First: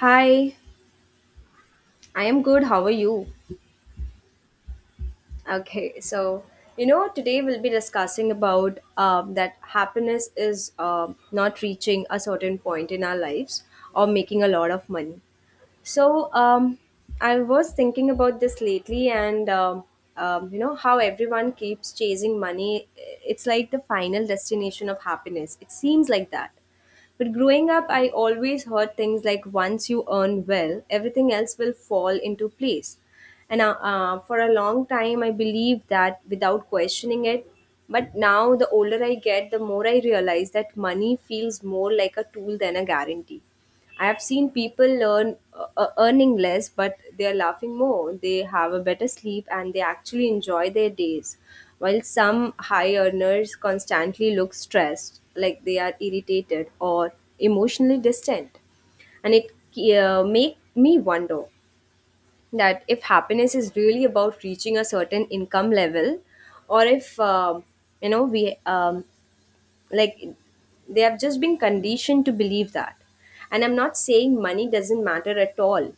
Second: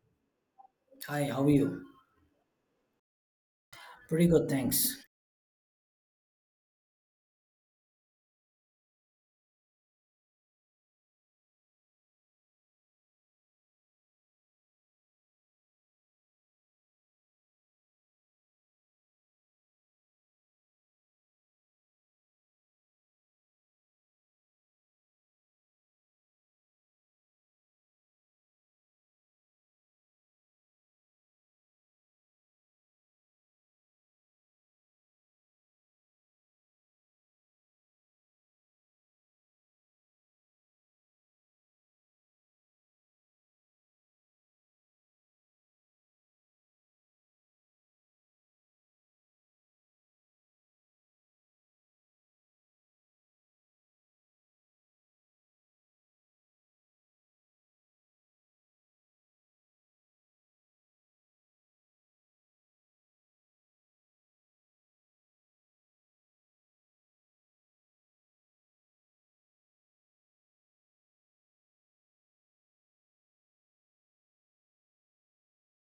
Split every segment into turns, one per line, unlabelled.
Hi,
Hi, how are you?
I am good. How are you?
Pretty good, thanks.
Okay, so today we'll be discussing about that happiness is not reaching a certain point in our lives or making a lot of money. So um, I was thinking about this lately, and how everyone keeps chasing money. It's like the final destination of happiness. It seems like that. But growing up, I always heard things like once you earn well, everything else will fall into place. And for a long time, I believed that without questioning it. But now, the older I get, the more I realize that money feels more like a tool than a guarantee. I have seen people learn earning less, but they are laughing more. They have a better sleep and they actually enjoy their days. While some high earners constantly look stressed, like they are irritated or emotionally distant, and it make me wonder that if happiness is really about reaching a certain income level, or if we like they have just been conditioned to believe that. And I'm not saying money doesn't matter at all,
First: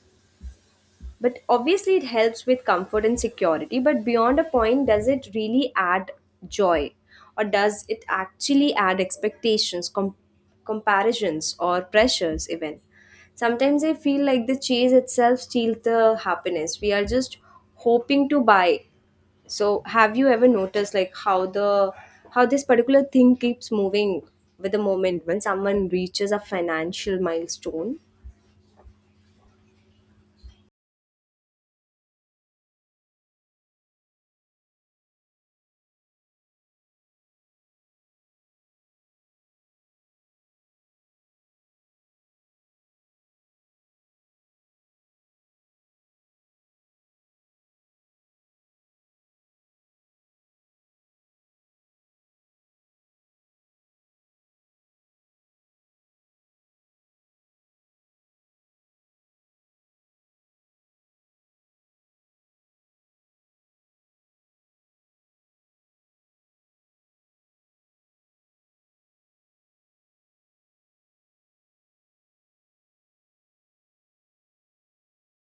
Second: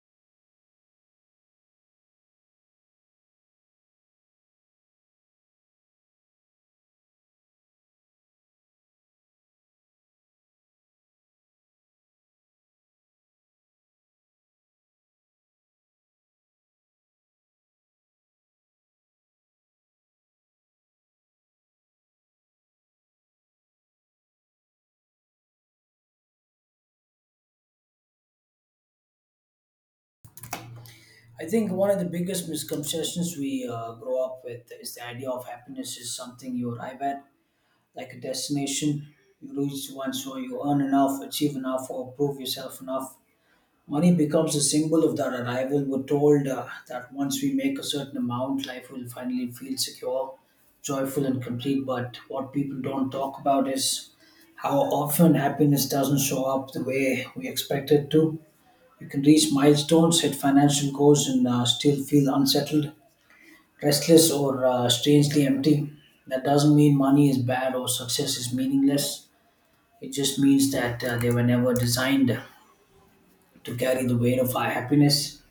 but obviously it helps with comfort and security. But beyond a point, does it really add joy, or does it actually add expectations, comparisons, or pressures even? Sometimes I feel like the chase itself steals the happiness we are just hoping to buy. So have you ever noticed how this particular thing keeps moving with the moment when someone reaches a financial milestone?
I think one of the biggest misconceptions we grow up with is the idea of happiness is something you arrive at, like a destination. You reach once or you earn enough, achieve enough, or prove yourself enough. Money becomes a symbol of that arrival. We're told that once we make a certain amount, life will finally feel secure, joyful, and complete. But what people don't talk about is how often happiness doesn't show up the way we expect it to. You can reach milestones, hit financial goals, and still feel unsettled, restless, or strangely empty. That doesn't mean money is bad or success is meaningless. It just means that they were never designed to carry the weight of our happiness.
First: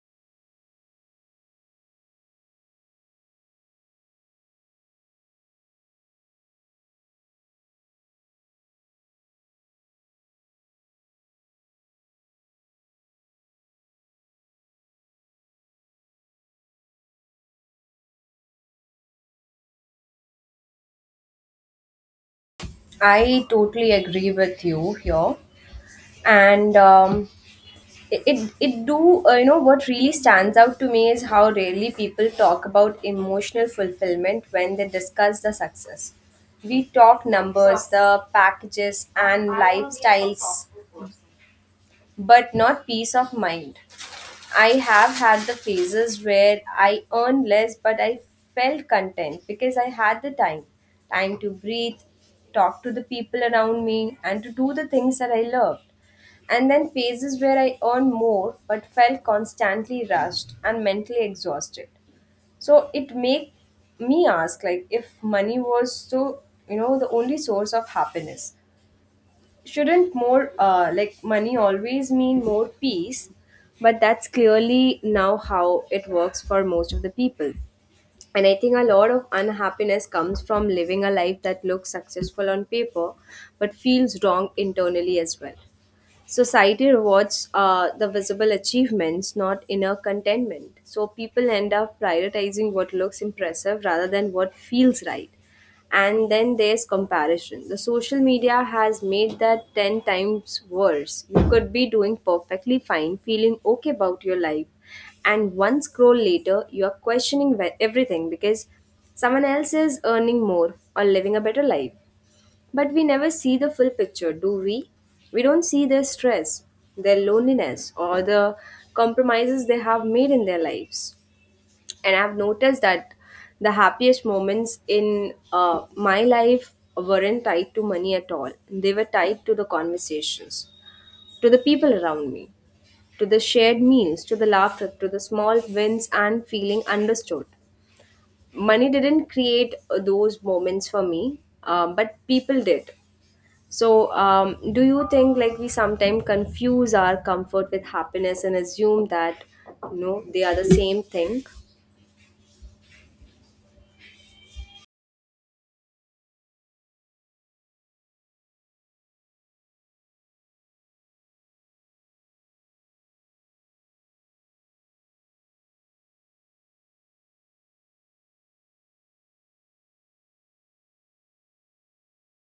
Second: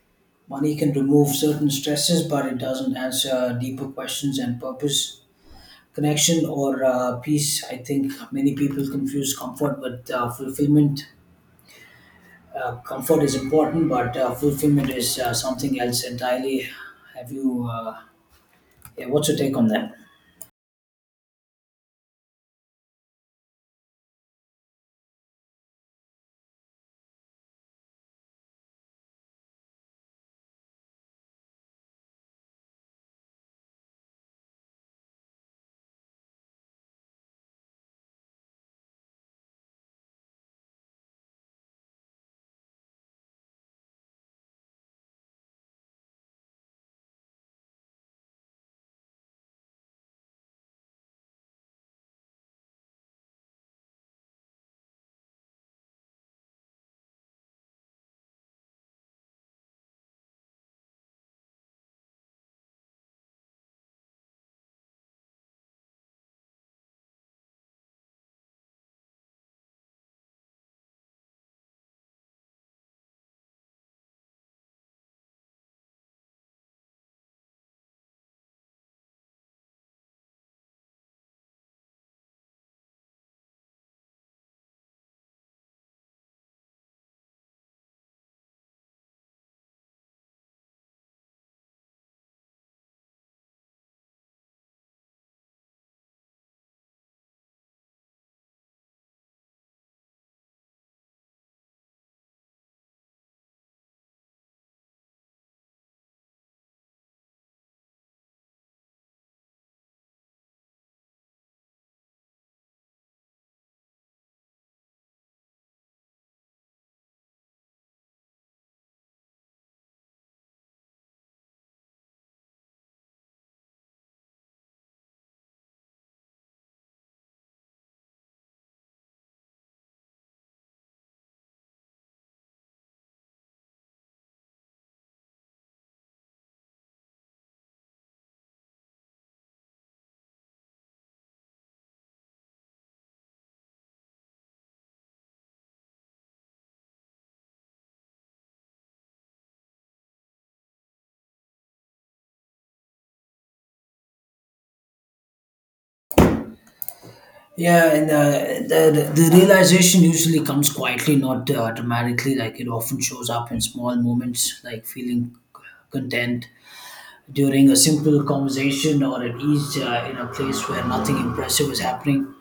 Money can remove certain stresses, but it doesn't answer deeper questions and purpose, connection, or peace. I think many people confuse comfort with fulfillment. Comfort is important, but fulfillment is something else entirely. Have you? Yeah, what's your take on that?
I totally agree with you here. And it, it, it do, you know, what really stands out to me is how rarely people talk about emotional fulfillment when they discuss the success. We talk numbers, the packages, and lifestyles, but not peace of mind. I have had the phases where I earned less, but I felt content because I had the time to breathe, talk to the people around me, and to do the things that I loved. And then phases where I earned more but felt constantly rushed and mentally exhausted. So it made me ask, like, if money was so, the only source of happiness, shouldn't more like money always mean more peace? But that's clearly now how it works for most of the people. And I think a lot of unhappiness comes from living a life that looks successful on paper but feels wrong internally as well. Society rewards the visible achievements, not inner contentment. So people end up prioritizing what looks impressive rather than what feels right. And then there's comparison. The social media has made that 10 times worse. You could be doing perfectly fine, feeling okay about your life, and one scroll later, you are questioning everything because someone else is earning more or living a better life. But we never see the full picture, do we? We don't see their stress, their loneliness, or the compromises they have made in their lives. And I've noticed that the happiest moments in my life weren't tied to money at all. They were tied to the conversations, to the people around me, to the shared meals, to the laughter, to the small wins, and feeling understood. Money didn't create those moments for me, but people did. So, do you think, like, we sometimes confuse our comfort with happiness and assume that, they are the same thing?
Yeah, and the realization usually comes quietly, not dramatically. Like it often shows up in small moments, like feeling content during a simple conversation or at ease in a place where nothing impressive is happening.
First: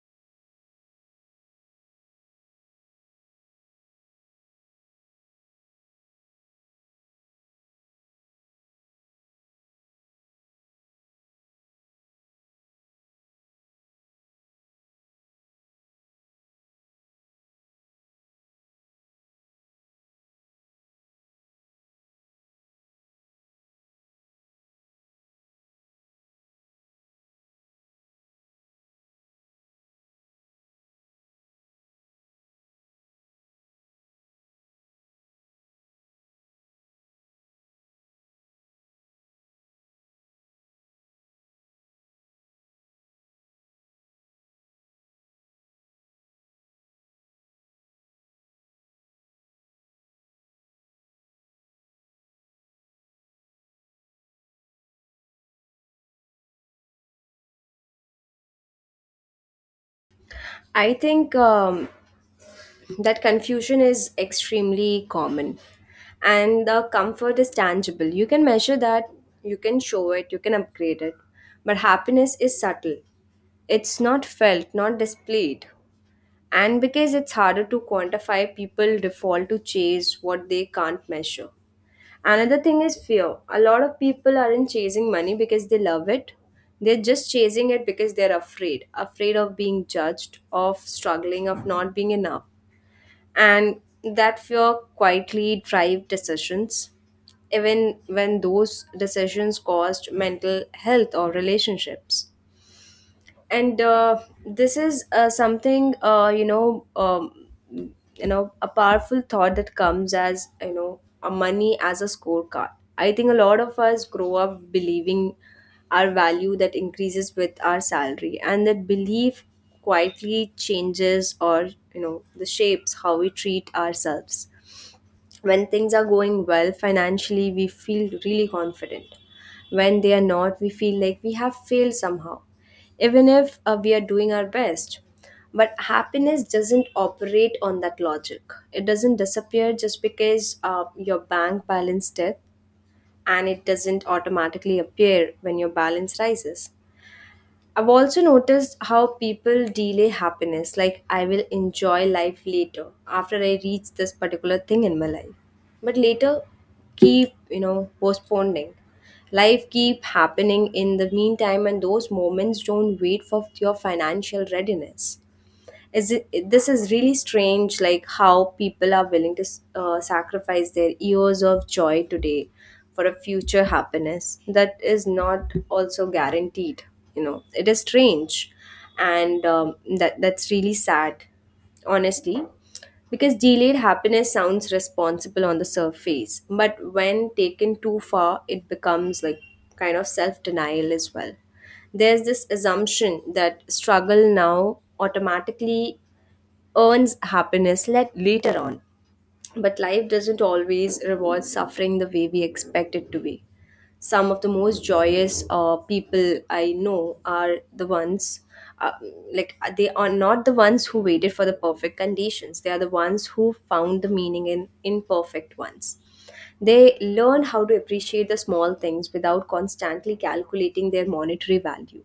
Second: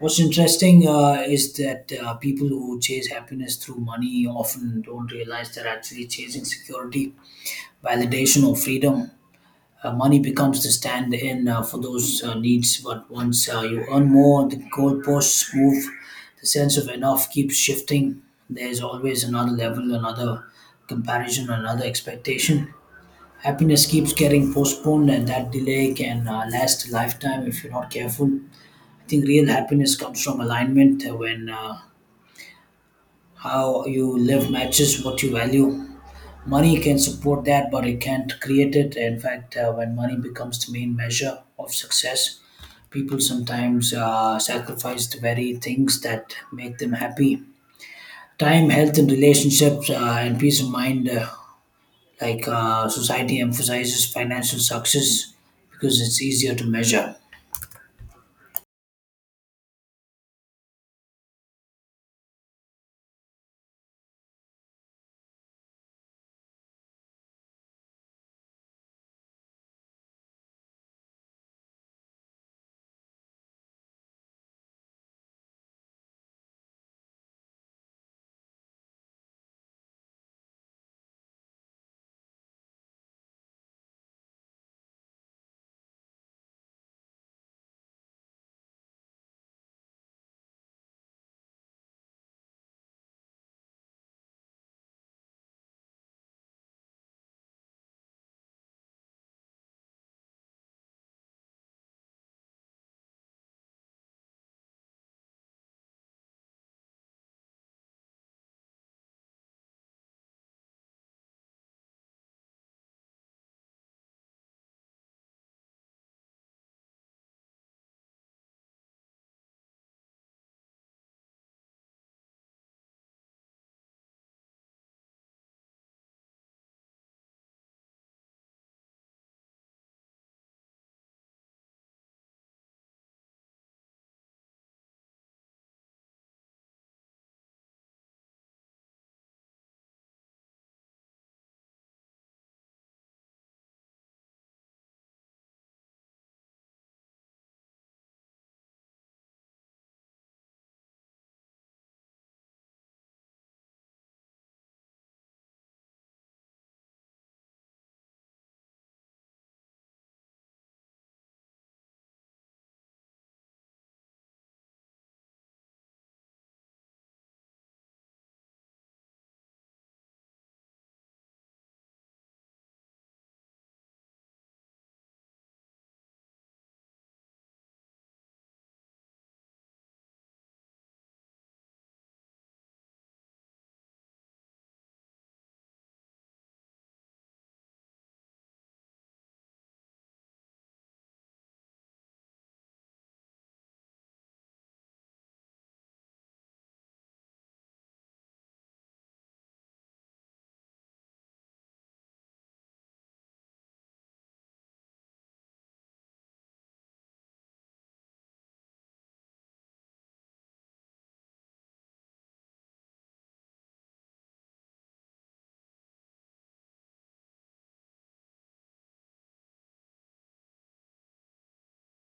What's interesting is that people who chase happiness through money often don't realize they're actually chasing security, validation, or freedom. Money becomes the stand in for those needs, but once you earn more, the goalposts move, the sense of enough keeps shifting. There's always another level, another comparison, another expectation. Happiness keeps getting postponed, and that delay can last a lifetime if you're not careful. I think real happiness comes from alignment, when how you live matches what you value. Money can support that, but it can't create it. In fact, when money becomes the main measure of success, people sometimes sacrifice the very things that make them happy: time, health, and relationships, and peace of mind. Society emphasizes financial success because it's easier to measure.
I think that confusion is extremely common, and the comfort is tangible. You can measure that, you can show it, you can upgrade it, but happiness is subtle. It's not felt, not displayed. And because it's harder to quantify, people default to chase what they can't measure. Another thing is fear. A lot of people aren't chasing money because they love it. They're just chasing it because they're afraid. Afraid of being judged, of struggling, of not being enough. And that fear quietly drives decisions, even when those decisions cost mental health or relationships. And this is something you know a powerful thought that comes as, a money as a scorecard. I think a lot of us grow up believing our value that increases with our salary, and that belief quietly changes, or, the shapes how we treat ourselves. When things are going well financially, we feel really confident. When they are not, we feel like we have failed somehow, even if we are doing our best. But happiness doesn't operate on that logic. It doesn't disappear just because your bank balance dips, and it doesn't automatically appear when your balance rises. I've also noticed how people delay happiness, like, I will enjoy life later after I reach this particular thing in my life. But later keep postponing. Life keep happening in the meantime, and those moments don't wait for your financial readiness. This is really strange, like how people are willing to sacrifice their years of joy today for a future happiness that is not also guaranteed. It is strange, and that's really sad, honestly, because delayed happiness sounds responsible on the surface, but when taken too far, it becomes like kind of self denial as well. There's this assumption that struggle now automatically earns happiness later on. But life doesn't always reward suffering the way we expect it to be. Some of the most joyous people I know are the ones, uh, they are not the ones who waited for the perfect conditions. They are the ones who found the meaning in imperfect ones. They learn how to appreciate the small things without constantly calculating their monetary value.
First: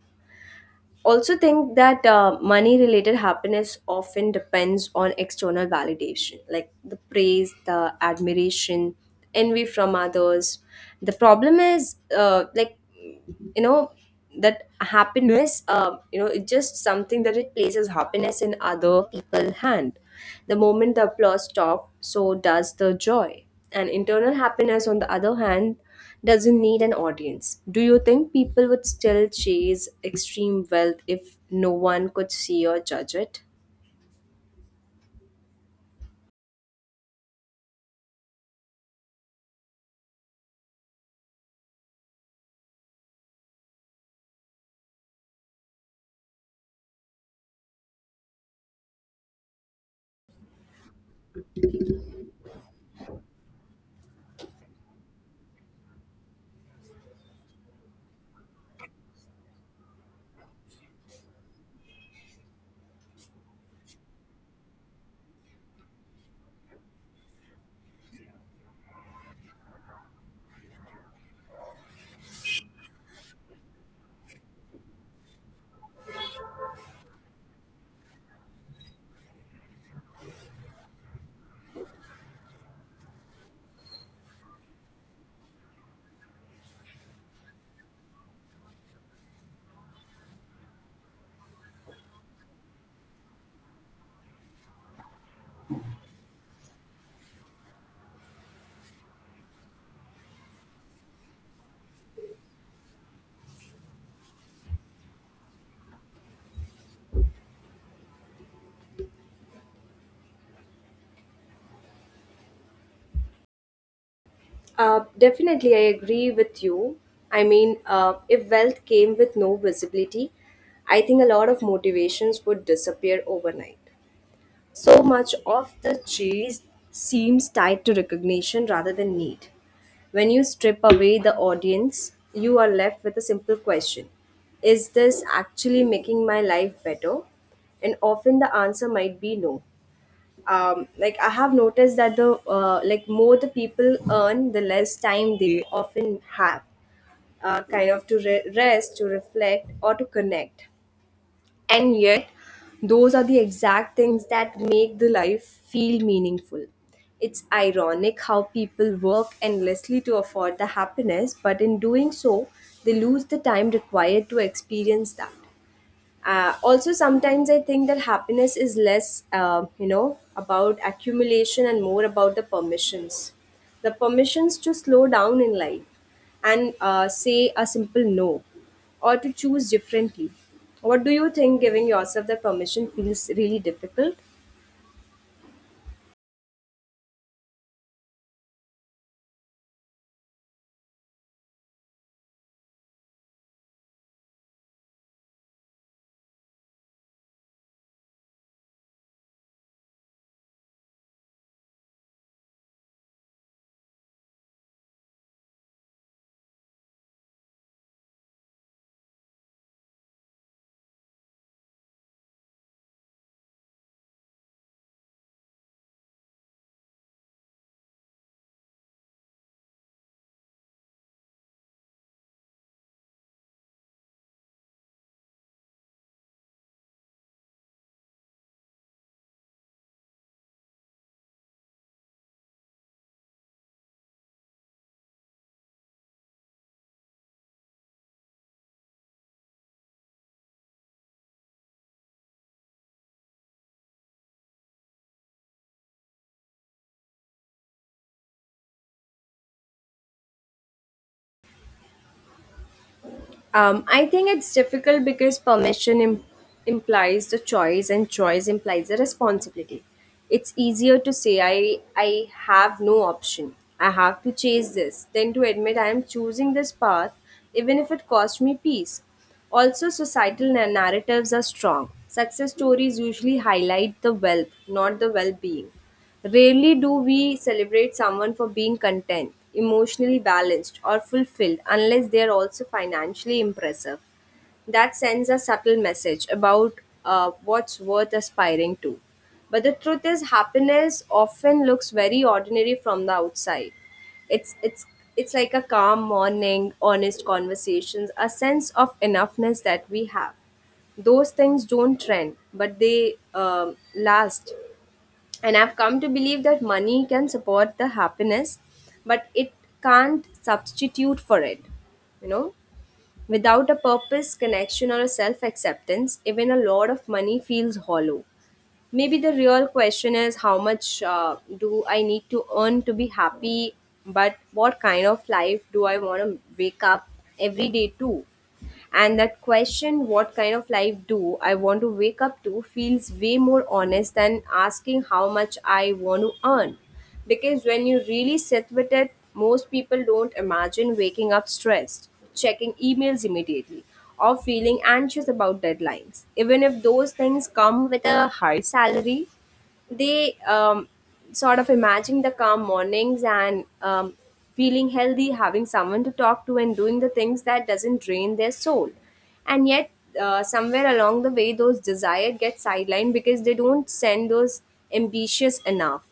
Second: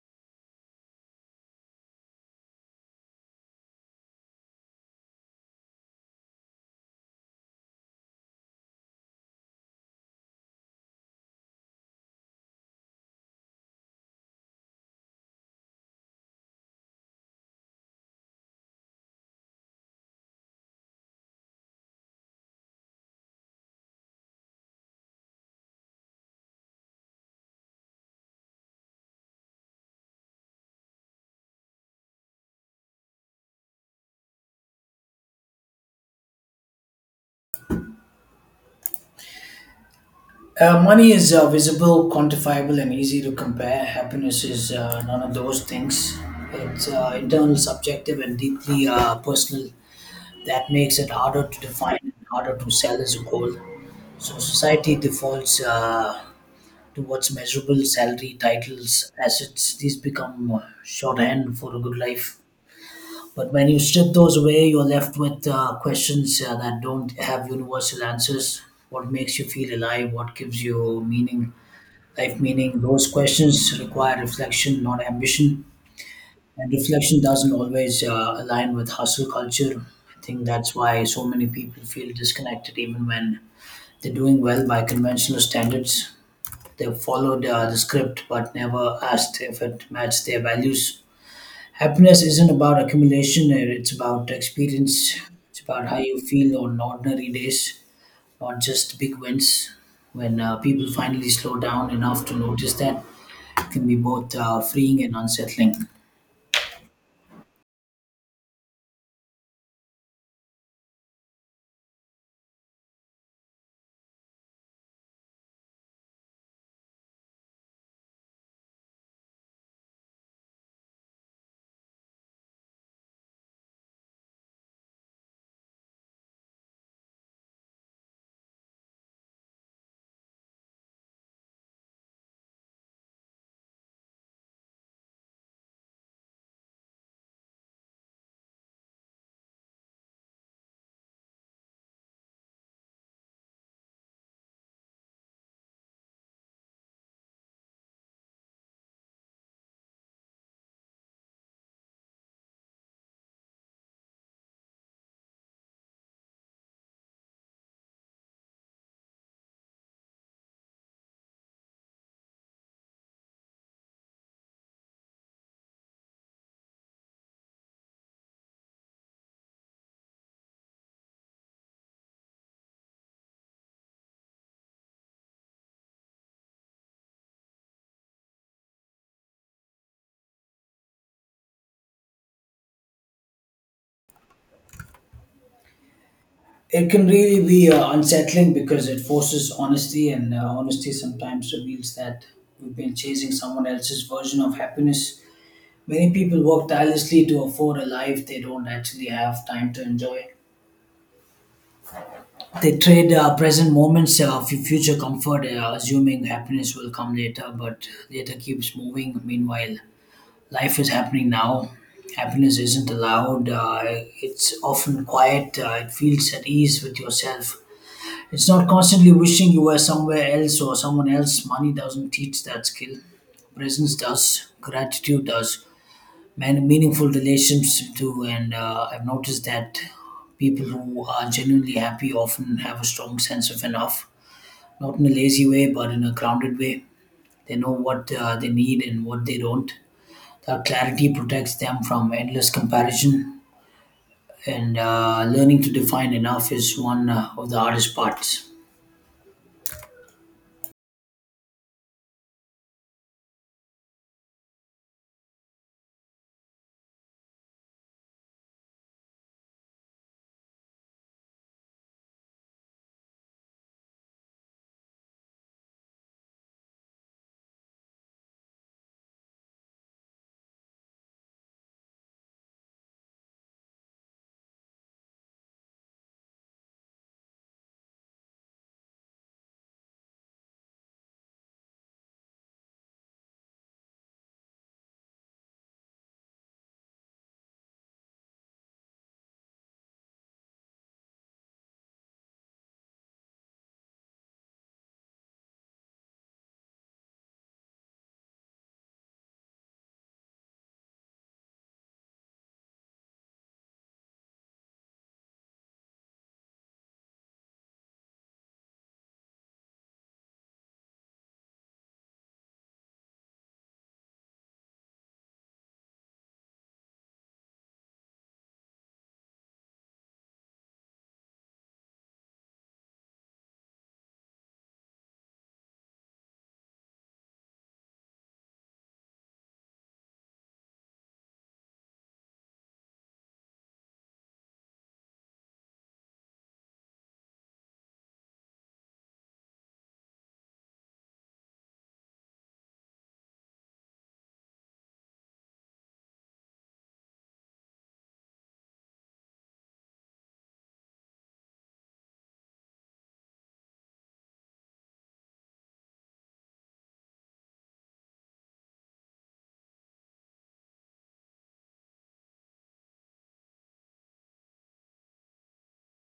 Also think that money related happiness often depends on external validation, like the praise, the admiration, envy from others. The problem is, you know that happiness, it's just something that it places happiness in other people's hand. The moment the applause stops, so does the joy. And internal happiness, on the other hand, doesn't need an audience. Do you think people would still chase extreme wealth if no one could see or judge it?
Money is visible, quantifiable, and easy to compare. Happiness is none of those things. It's internal, subjective, and deeply personal. That makes it harder to define and harder to sell as a goal. So society defaults towards measurable salary, titles, assets. These become shorthand for a good life. But when you strip those away, you're left with questions that don't have universal answers. What makes you feel alive? What gives you meaning, life meaning? Those questions require reflection, not ambition, and reflection doesn't always align with hustle culture. I think that's why so many people feel disconnected even when they're doing well by conventional standards. They've followed the script but never asked if it matched their values. Happiness isn't about accumulation, it's about experience. It's about how you feel on ordinary days, not just big wins. When people finally slow down enough to notice that, it can be both freeing and unsettling.
Definitely, I agree with you. I mean, if wealth came with no visibility, I think a lot of motivations would disappear overnight. So much of the chase seems tied to recognition rather than need. When you strip away the audience, you are left with a simple question. Is this actually making my life better? And often the answer might be no. Like, I have noticed that the like more the people earn, the less time they often have, kind of to rest, to reflect, or to connect. And yet, those are the exact things that make the life feel meaningful. It's ironic how people work endlessly to afford the happiness, but in doing so, they lose the time required to experience that. Also sometimes I think that happiness is less, about accumulation and more about the permissions, the permissions to slow down in life, and say a simple no, or to choose differently. What do you think? Giving yourself that permission feels really difficult.
It can really be unsettling because it forces honesty, and honesty sometimes reveals that we've been chasing someone else's version of happiness. Many people work tirelessly to afford a life they don't actually have time to enjoy. They trade present moments for future comfort, assuming happiness will come later, but later keeps moving. Meanwhile, life is happening now. Happiness isn't allowed, it's often quiet, it feels at ease with yourself. It's not constantly wishing you were somewhere else or someone else. Money doesn't teach that skill. Presence does. Gratitude does. Man, meaningful relationships do. And I've noticed that people who are genuinely happy often have a strong sense of enough. Not in a lazy way, but in a grounded way. They know what they need and what they don't. That clarity protects them from endless comparison. And learning to define enough is one of the hardest parts.
I think it's difficult because permission implies the choice, and choice implies the responsibility. It's easier to say, I have no option. I have to chase this, than to admit I am choosing this path, even if it costs me peace. Also, societal narratives are strong. Success stories usually highlight the wealth, not the well-being. Rarely do we celebrate someone for being content, emotionally balanced, or fulfilled unless they are also financially impressive. That sends a subtle message about what's worth aspiring to. But the truth is, happiness often looks very ordinary from the outside. It's it's it's like a calm morning, honest conversations, a sense of enoughness that we have. Those things don't trend, but they last. And I've come to believe that money can support the happiness, but it can't substitute for it, you know. Without a purpose, connection, or a self acceptance, even a lot of money feels hollow. Maybe the real question is how much do I need to earn to be happy, but what kind of life do I want to wake up every day to? And that question, what kind of life do I want to wake up to, feels way more honest than asking how much I want to earn. Because when you really sit with it, most people don't imagine waking up stressed, checking emails immediately, or feeling anxious about deadlines. Even if those things come with a high salary, they sort of imagine the calm mornings and feeling healthy, having someone to talk to, and doing the things that doesn't drain their soul. And yet, somewhere along the way, those desires get sidelined because they don't send those ambitious enough.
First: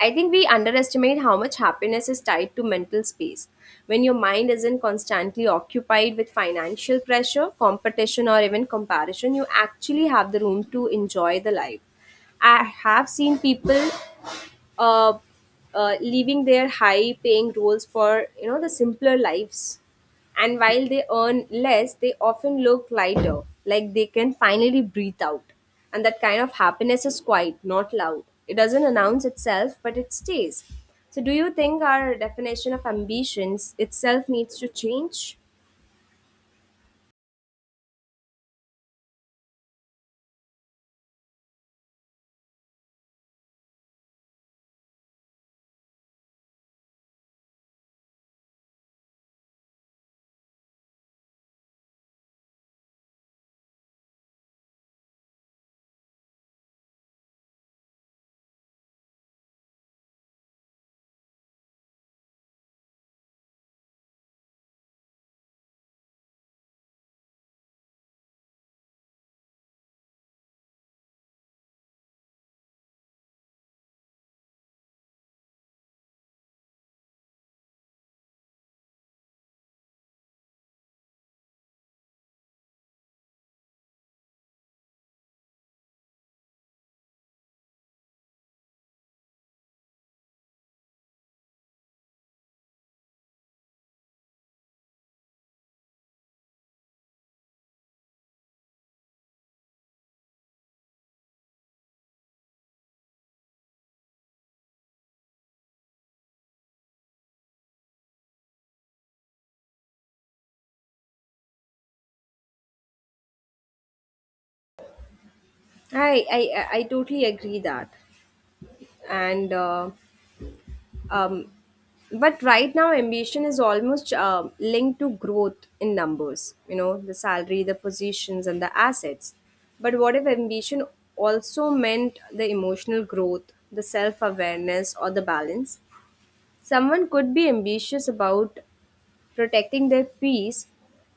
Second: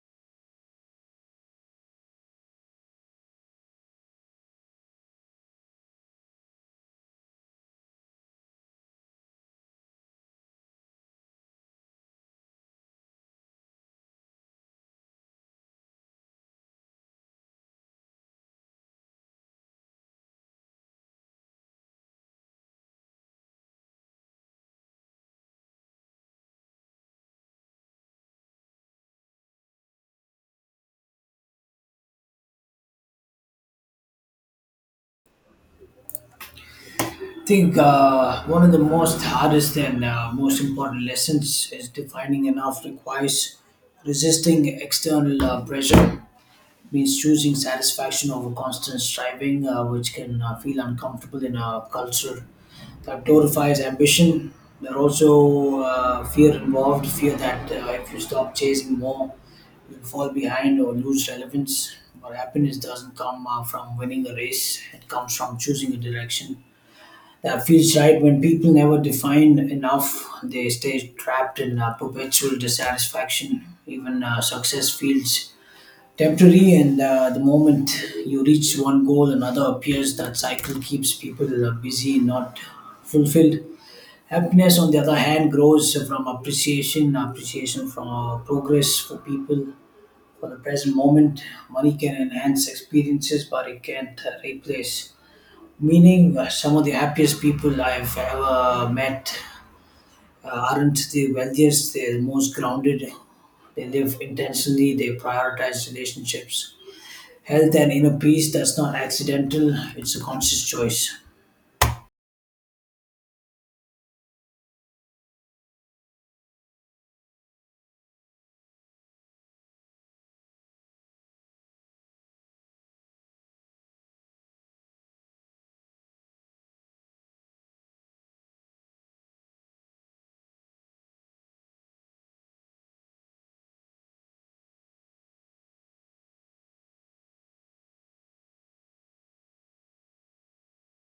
I think we underestimate how much happiness is tied to mental space. When your mind isn't constantly occupied with financial pressure, competition, or even comparison, you actually have the room to enjoy the life. I have seen people uh, leaving their high paying roles for the simpler lives, and while they earn less, they often look lighter, like they can finally breathe out. And that kind of happiness is quiet, not loud. It doesn't announce itself, but it stays. So do you think our definition of ambitions itself needs to change?
I think one of the most hardest and most important lessons is defining enough requires resisting external pressure. It means choosing satisfaction over constant striving, which can feel uncomfortable in a culture that glorifies ambition. There are also fear involved, fear that if you stop chasing more, you'll fall behind or lose relevance. But happiness doesn't come from winning a race, it comes from choosing a direction that feels right. When people never define enough, they stay trapped in perpetual dissatisfaction. Even success feels temporary, and the moment you reach one goal, another appears. That cycle keeps people busy, not fulfilled. Happiness, on the other hand, grows from appreciation, appreciation from progress, for people, for the present moment. Money can enhance experiences, but it can't replace meaning. Some of the happiest people I've ever met aren't the wealthiest, they're the most grounded, they live intentionally, they prioritize relationships, health, and inner peace. That's not accidental, it's a conscious choice.
I totally agree that. And uh, Um, but right now, ambition is almost linked to growth in numbers, you know, the salary, the positions, and the assets. But what if ambition also meant the emotional growth, the self awareness, or the balance? Someone could be ambitious about protecting their peace,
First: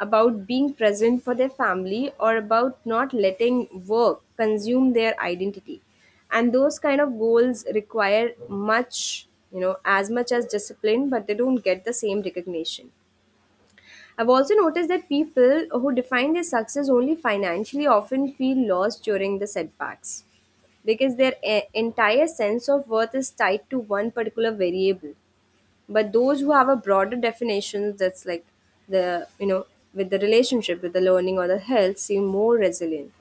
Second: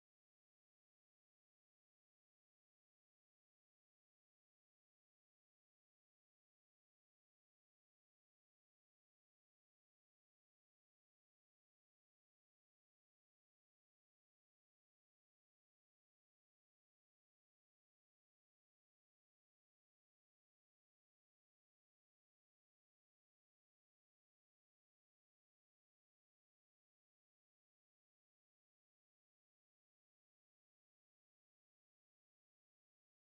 about being present for their family, or about not letting work consume their identity. And those kind of goals require much, you know, as much as discipline, but they don't get the same recognition. I've also noticed that people who define their success only financially often feel lost during the setbacks, because their entire sense of worth is tied to one particular variable. But those who have a broader definition, that's like, the you know with the relationship, with the learning, or the health, seem more resilient.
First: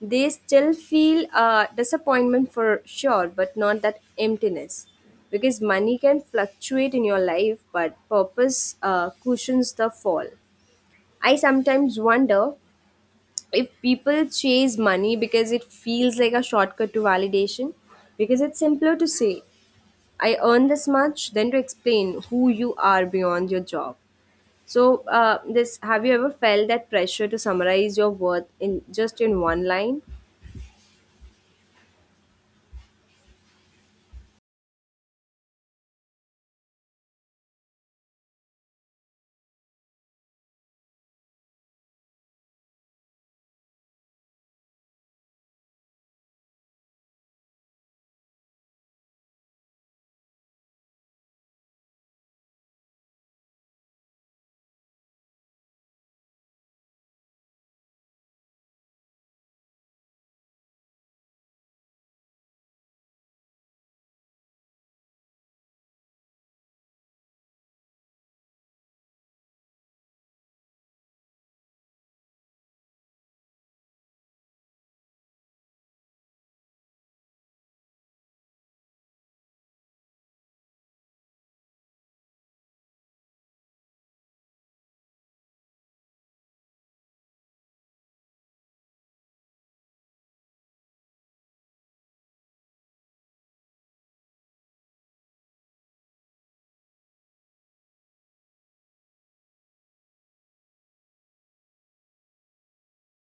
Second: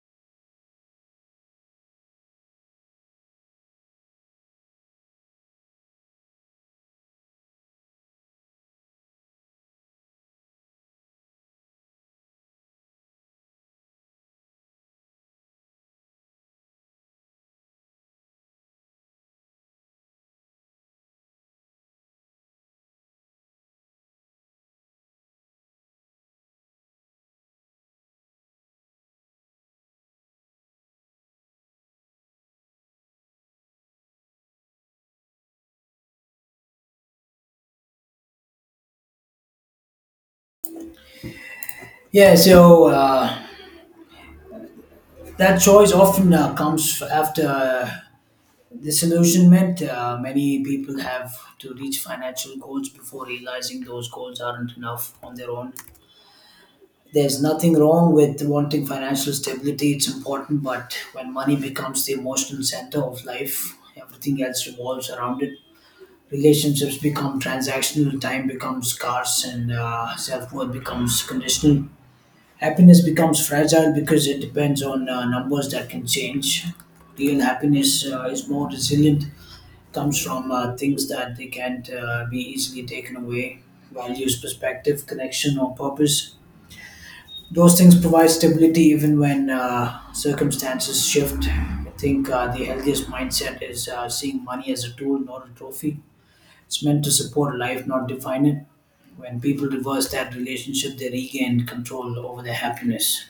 They still feel disappointment, for sure, but not that emptiness, because money can fluctuate in your life, but purpose cushions the fall. I sometimes wonder if people chase money because it feels like a shortcut to validation, because it's simpler to say I earn this much than to explain who you are beyond your job. So, this, have you ever felt that pressure to summarize your worth in just in one line?
Yeah, so that choice often comes after disillusionment. Many people have to reach financial goals before realizing those goals aren't enough on their own. There's nothing wrong with wanting financial stability, it's important, but when money becomes the emotional center of life, everything else revolves around it. Relationships become transactional, time becomes scarce, and self worth becomes conditional. Happiness becomes fragile because it depends on numbers that can change. Real happiness is more resilient, comes from things that they can't be easily taken away: values, perspective, connection, or purpose. Those things provide stability even when circumstances shift. I think the healthiest mindset is seeing money as a tool, not a trophy. It's meant to support life, not define it. When people reverse that relationship, they regain control over their happiness.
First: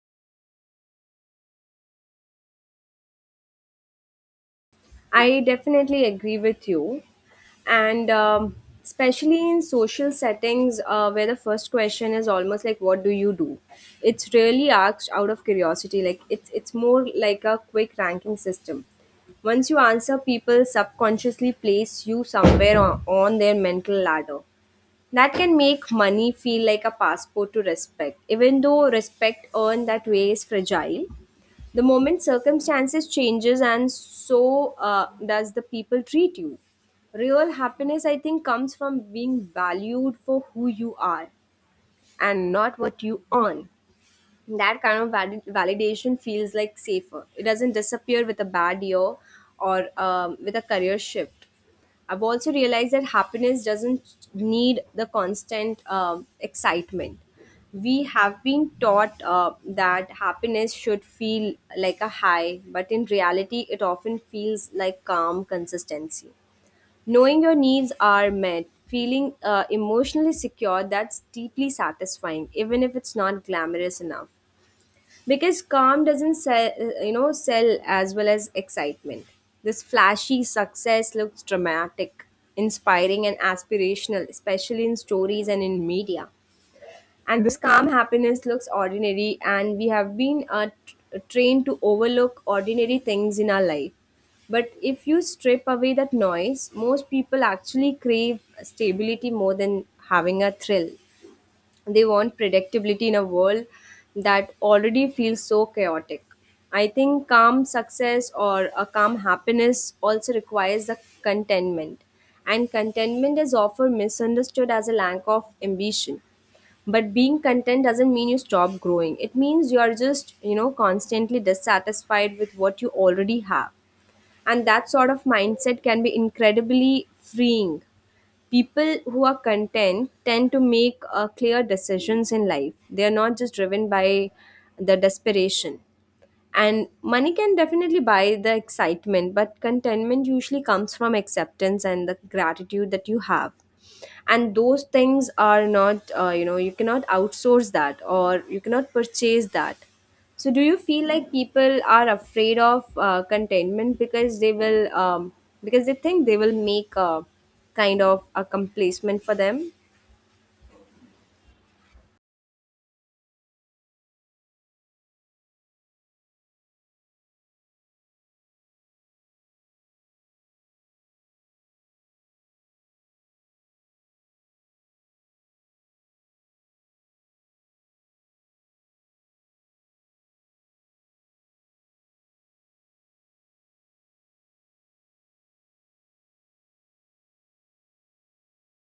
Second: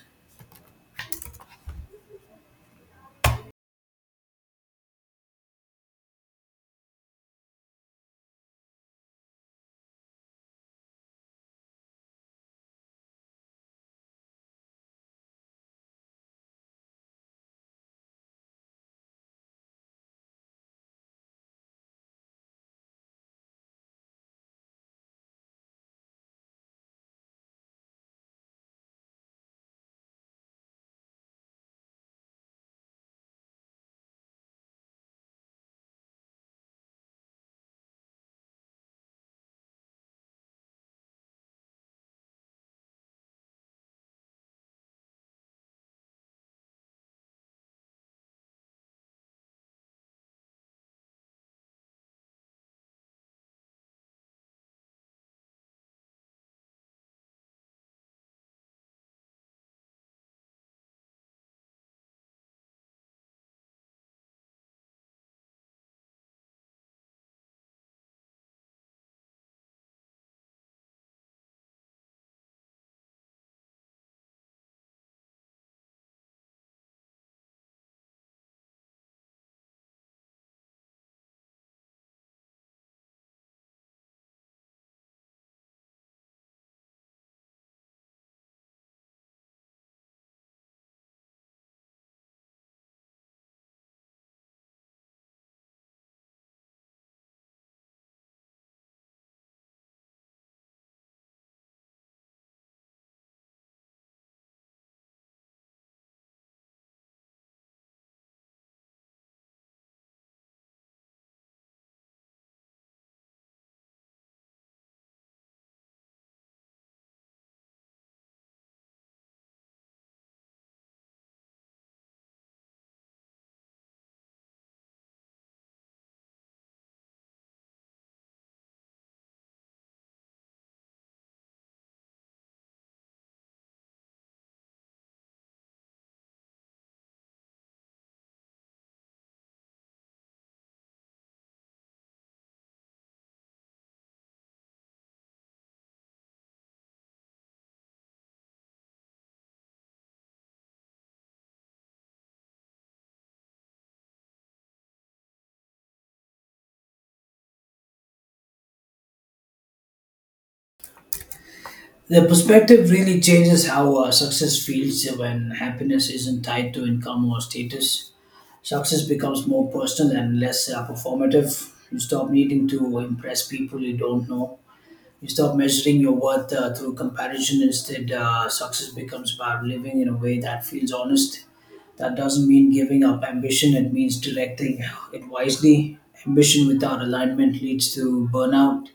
I definitely agree with you, and especially in social settings where the first question is almost like "What do you do?" It's really asked out of curiosity. Like, it's more like a quick ranking system. Once you answer, people subconsciously place you somewhere on their mental ladder. That can make money feel like a passport to respect, even though respect earned that way is fragile. The moment circumstances changes, and so does the people treat you. Real happiness, I think, comes from being valued for who you are and not what you earn. That kind of validation feels like safer. It doesn't disappear with a bad year or with a career shift. I've also realized that happiness doesn't need the constant excitement. We have been taught that happiness should feel like a high, but in reality, it often feels like calm consistency. Knowing your needs are met, feeling emotionally secure, that's deeply satisfying, even if it's not glamorous enough, because calm doesn't sell, sell as well as excitement. This flashy success looks dramatic, inspiring, and aspirational, especially in stories and in media. And this calm happiness looks ordinary, and we have been trained to overlook ordinary things in our life. But if you strip away that noise, most people actually crave stability more than having a thrill. They want predictability in a world that already feels so chaotic. I think calm success, or a calm happiness, also requires the contentment. And contentment is often misunderstood as a lack of ambition. But being content doesn't mean you stop growing. It means you are just, you know, constantly dissatisfied with what you already have. And that sort of mindset can be incredibly freeing. People who are content tend to make clear decisions in life. They are not just driven by the desperation. And money can definitely buy the excitement, but contentment usually comes from acceptance and the gratitude that you have. And those things are not, you know, you cannot outsource that or you cannot purchase that. So, do you feel like people are afraid of contentment because they will, because they think they will make a kind of a complacement for them?
The perspective really changes how success feels when happiness isn't tied to income or status. Success becomes more personal and less performative. You stop needing to impress people you don't know. You stop measuring your worth through comparison. Instead, success becomes about living in a way that feels honest. That doesn't mean giving up ambition, it means directing it wisely. Ambition without alignment leads to burnout.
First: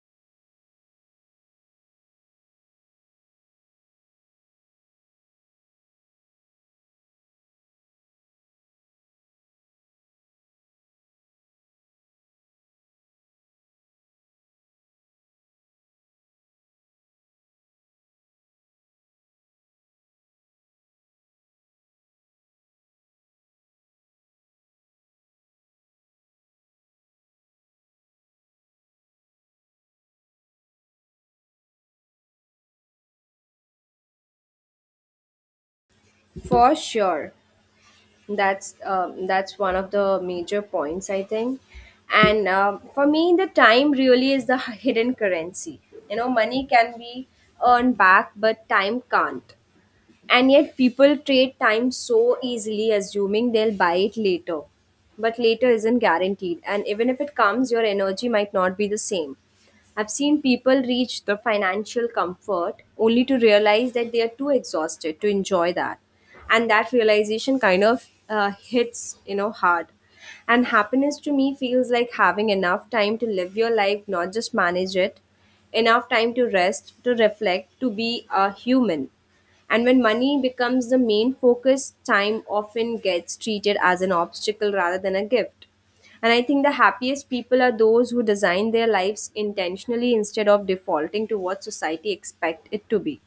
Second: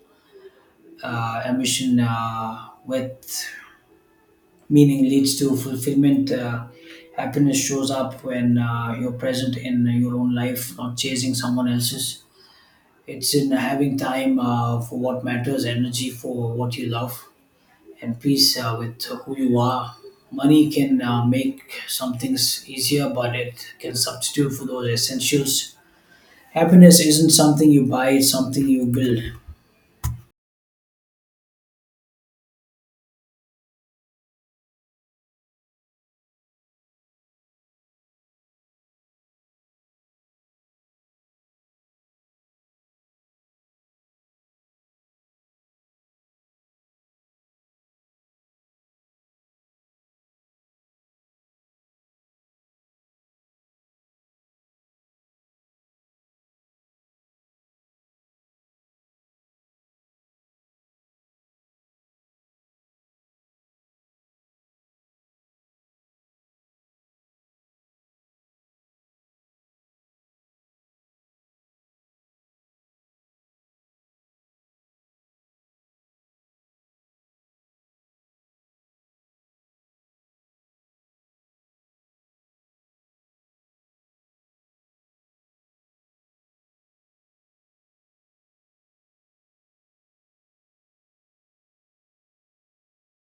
Ambition with meaning leads to fulfillment. Happiness shows up when you're present in your own life, not chasing someone else's. It's in having time for what matters, energy for what you love, and peace with who you are. Money can make some things easier, but it can substitute for those essentials. Happiness isn't something you buy, it's something you build.
For sure. That's one of the major points, I think. And for me, the time really is the hidden currency. You know, money can be earned back, but time can't. And yet, people trade time so easily, assuming they'll buy it later. But later isn't guaranteed, and even if it comes, your energy might not be the same. I've seen people reach the financial comfort only to realize that they are too exhausted to enjoy that. And that realization kind of hits, you know, hard. And happiness, to me, feels like having enough time to live your life, not just manage it, enough time to rest, to reflect, to be a human. And when money becomes the main focus, time often gets treated as an obstacle rather than a gift. And I think the happiest people are those who design their lives intentionally instead of defaulting to what society expects it to be.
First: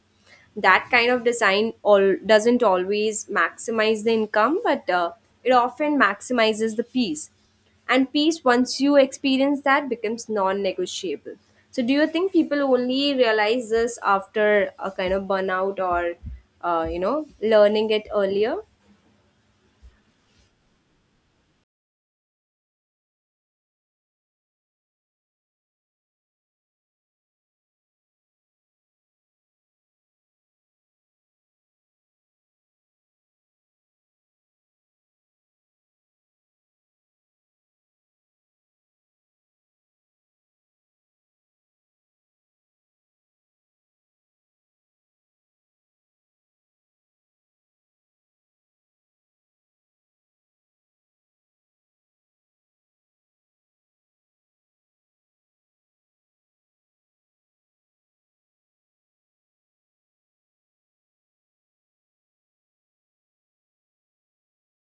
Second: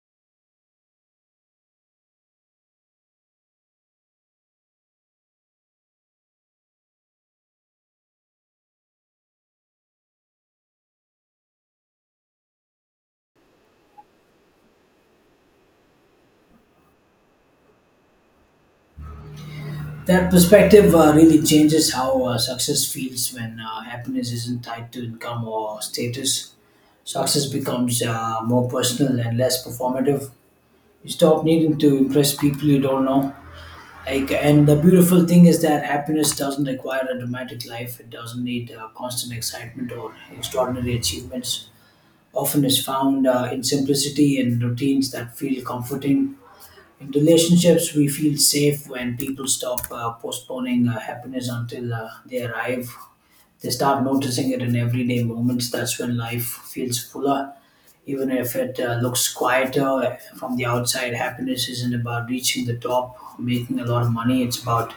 That kind of design all doesn't always maximize the income, but it often maximizes the peace. And peace, once you experience that, becomes non-negotiable. So do you think people only realize this after a kind of burnout, or you know, learning it earlier?
That perspective really changes how success feels when happiness isn't tied to income or status. Success becomes more personal and less performative. You stop needing to impress people you don't know. Like, and the beautiful thing is that happiness doesn't require a dramatic life. It doesn't need constant excitement or extraordinary achievements. Often is found in simplicity and routines that feel comforting. In relationships, we feel safe when people stop postponing happiness until they arrive. They start noticing it in everyday moments. That's when life feels fuller. Even if it looks quieter from the outside, happiness isn't about reaching the top, making a lot of money. It's about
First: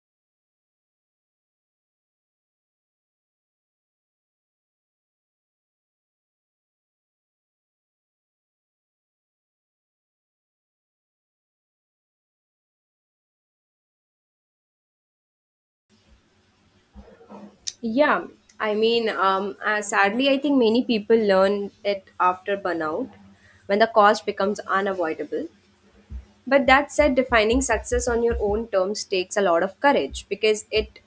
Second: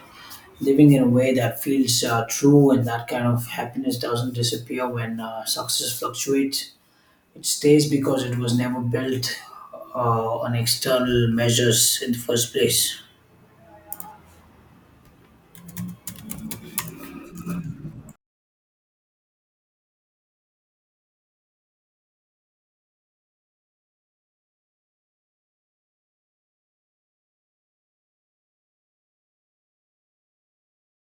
living in a way that feels true, and that kind of happiness doesn't disappear when success fluctuates. It stays because it was never built on external measures in the first place.
Yeah, I mean, sadly I think many people learn it after burnout, when the cost becomes unavoidable. But that said, defining success on your own terms takes a lot of courage, because it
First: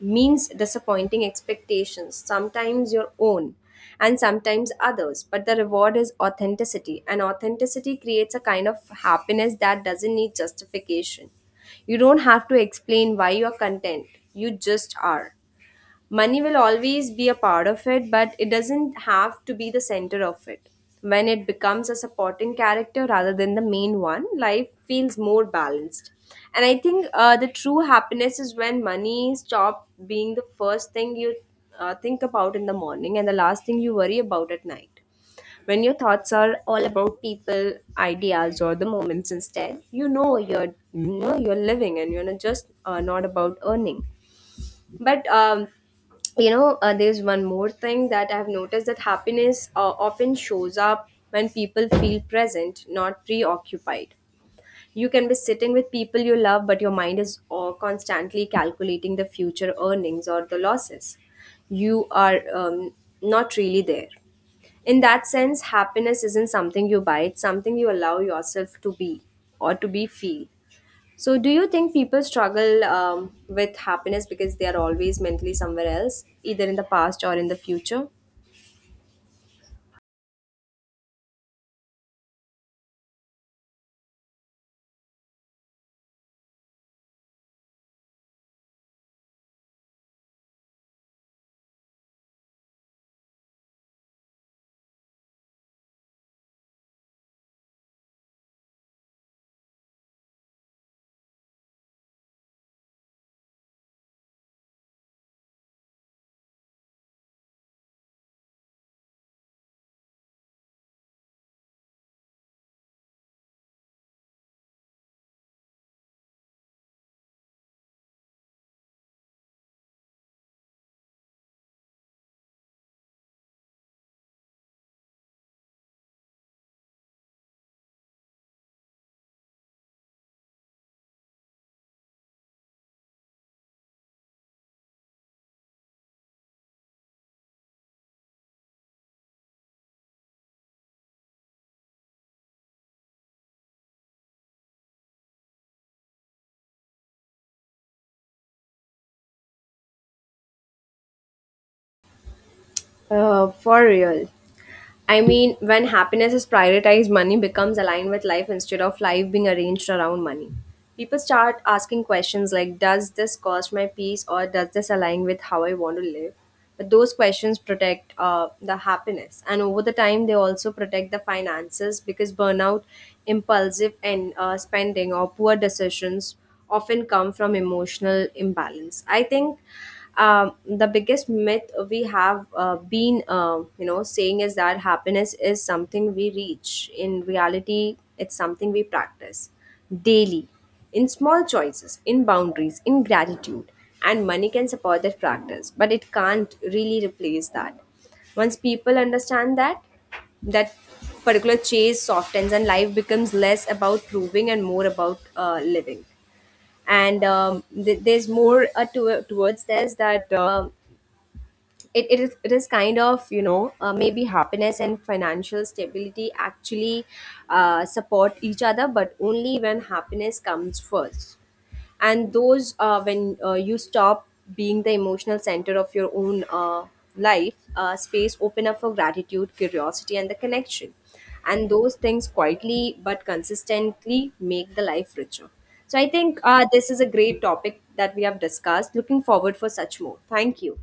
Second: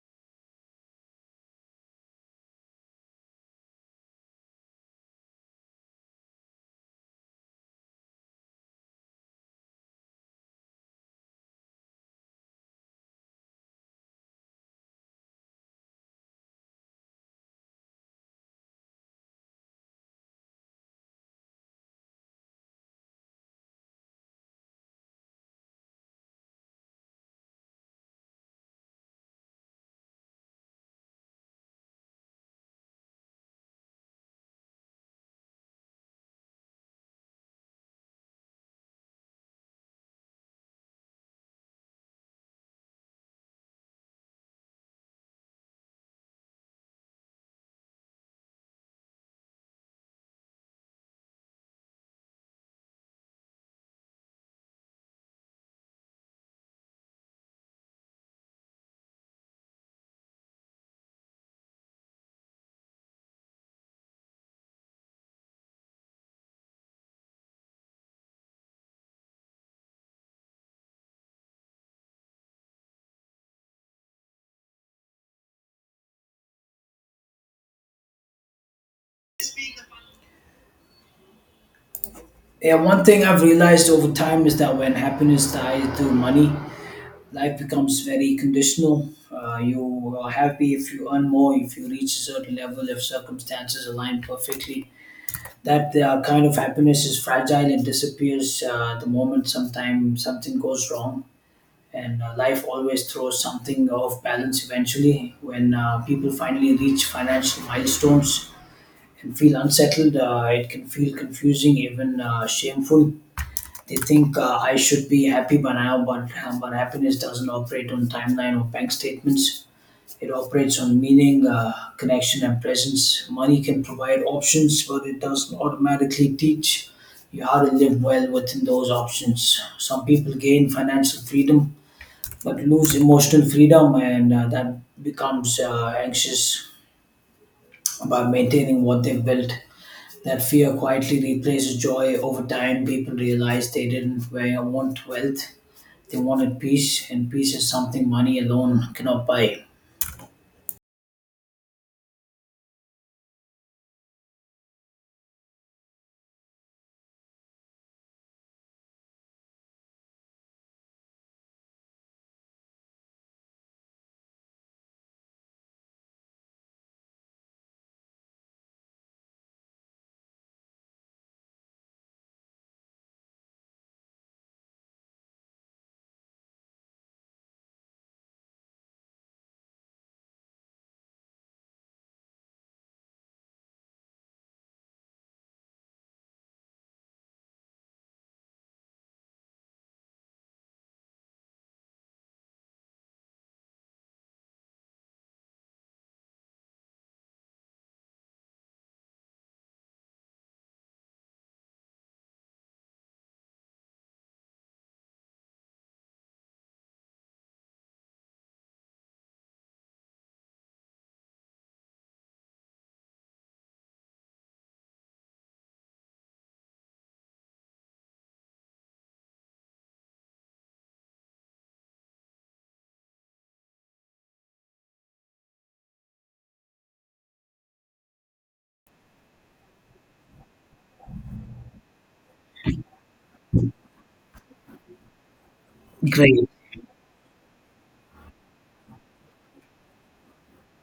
means disappointing expectations, sometimes your own and sometimes others. But the reward is authenticity, and authenticity creates a kind of happiness that doesn't need justification. You don't have to explain why you're content, you just are. Money will always be a part of it, but it doesn't have to be the center of it. When it becomes a supporting character rather than the main one, life feels more balanced. And I think the true happiness is when money stops being the first thing you think about in the morning and the last thing you worry about at night. When your thoughts are all about people, ideas, or the moments instead, you know you're living, and you're not just not about earning. But you know, there's one more thing that I've noticed, that happiness often shows up when people feel present, not preoccupied. You can be sitting with people you love, but your mind is constantly calculating the future earnings or the losses. You are, not really there. In that sense, happiness isn't something you buy, it's something you allow yourself to be, or to be feel. So, do you think people struggle with happiness because they are always mentally somewhere else, either in the past or in the future?
Yeah, one thing I've realized over time is that when happiness ties to money, life becomes very conditional. You are happy if you earn more, if you reach a certain level, if circumstances align perfectly. That kind of happiness is fragile and disappears the moment sometimes something goes wrong, and life always throws something off balance eventually. When people finally reach financial milestones and feel unsettled, it can feel confusing, even shameful. They think, I should be happy by now, but happiness doesn't operate on timeline or bank statements. It operates on meaning, connection, and presence. Money can provide options, but it doesn't automatically teach you how to live well within those options. Some people gain financial freedom but lose emotional freedom, and that becomes anxious about maintaining what they've built. That fear quietly replaces joy over time. People realize they didn't want wealth, they wanted peace, and peace is something money alone cannot buy.
For real. I mean, when happiness is prioritized, money becomes aligned with life instead of life being arranged around money. People start asking questions like, does this cost my peace, or does this align with how I want to live? But those questions protect the happiness. And over the time, they also protect the finances, because burnout, impulsive and spending, or poor decisions often come from emotional imbalance. I think the biggest myth we have you know, saying is that happiness is something we reach. In reality, it's something we practice daily, in small choices, in boundaries, in gratitude. And money can support that practice, but it can't really replace that. Once people understand that, that particular chase softens, and life becomes less about proving and more about living. And there's more towards this, that it, it is kind of, you know, maybe happiness and financial stability actually support each other, but only when happiness comes first. And those when you stop being the emotional center of your own life, space open up for gratitude, curiosity, and the connection. And those things quietly but consistently make the life richer. So I think,
Great.
this is a great topic that we have discussed. Looking forward for such more. Thank you.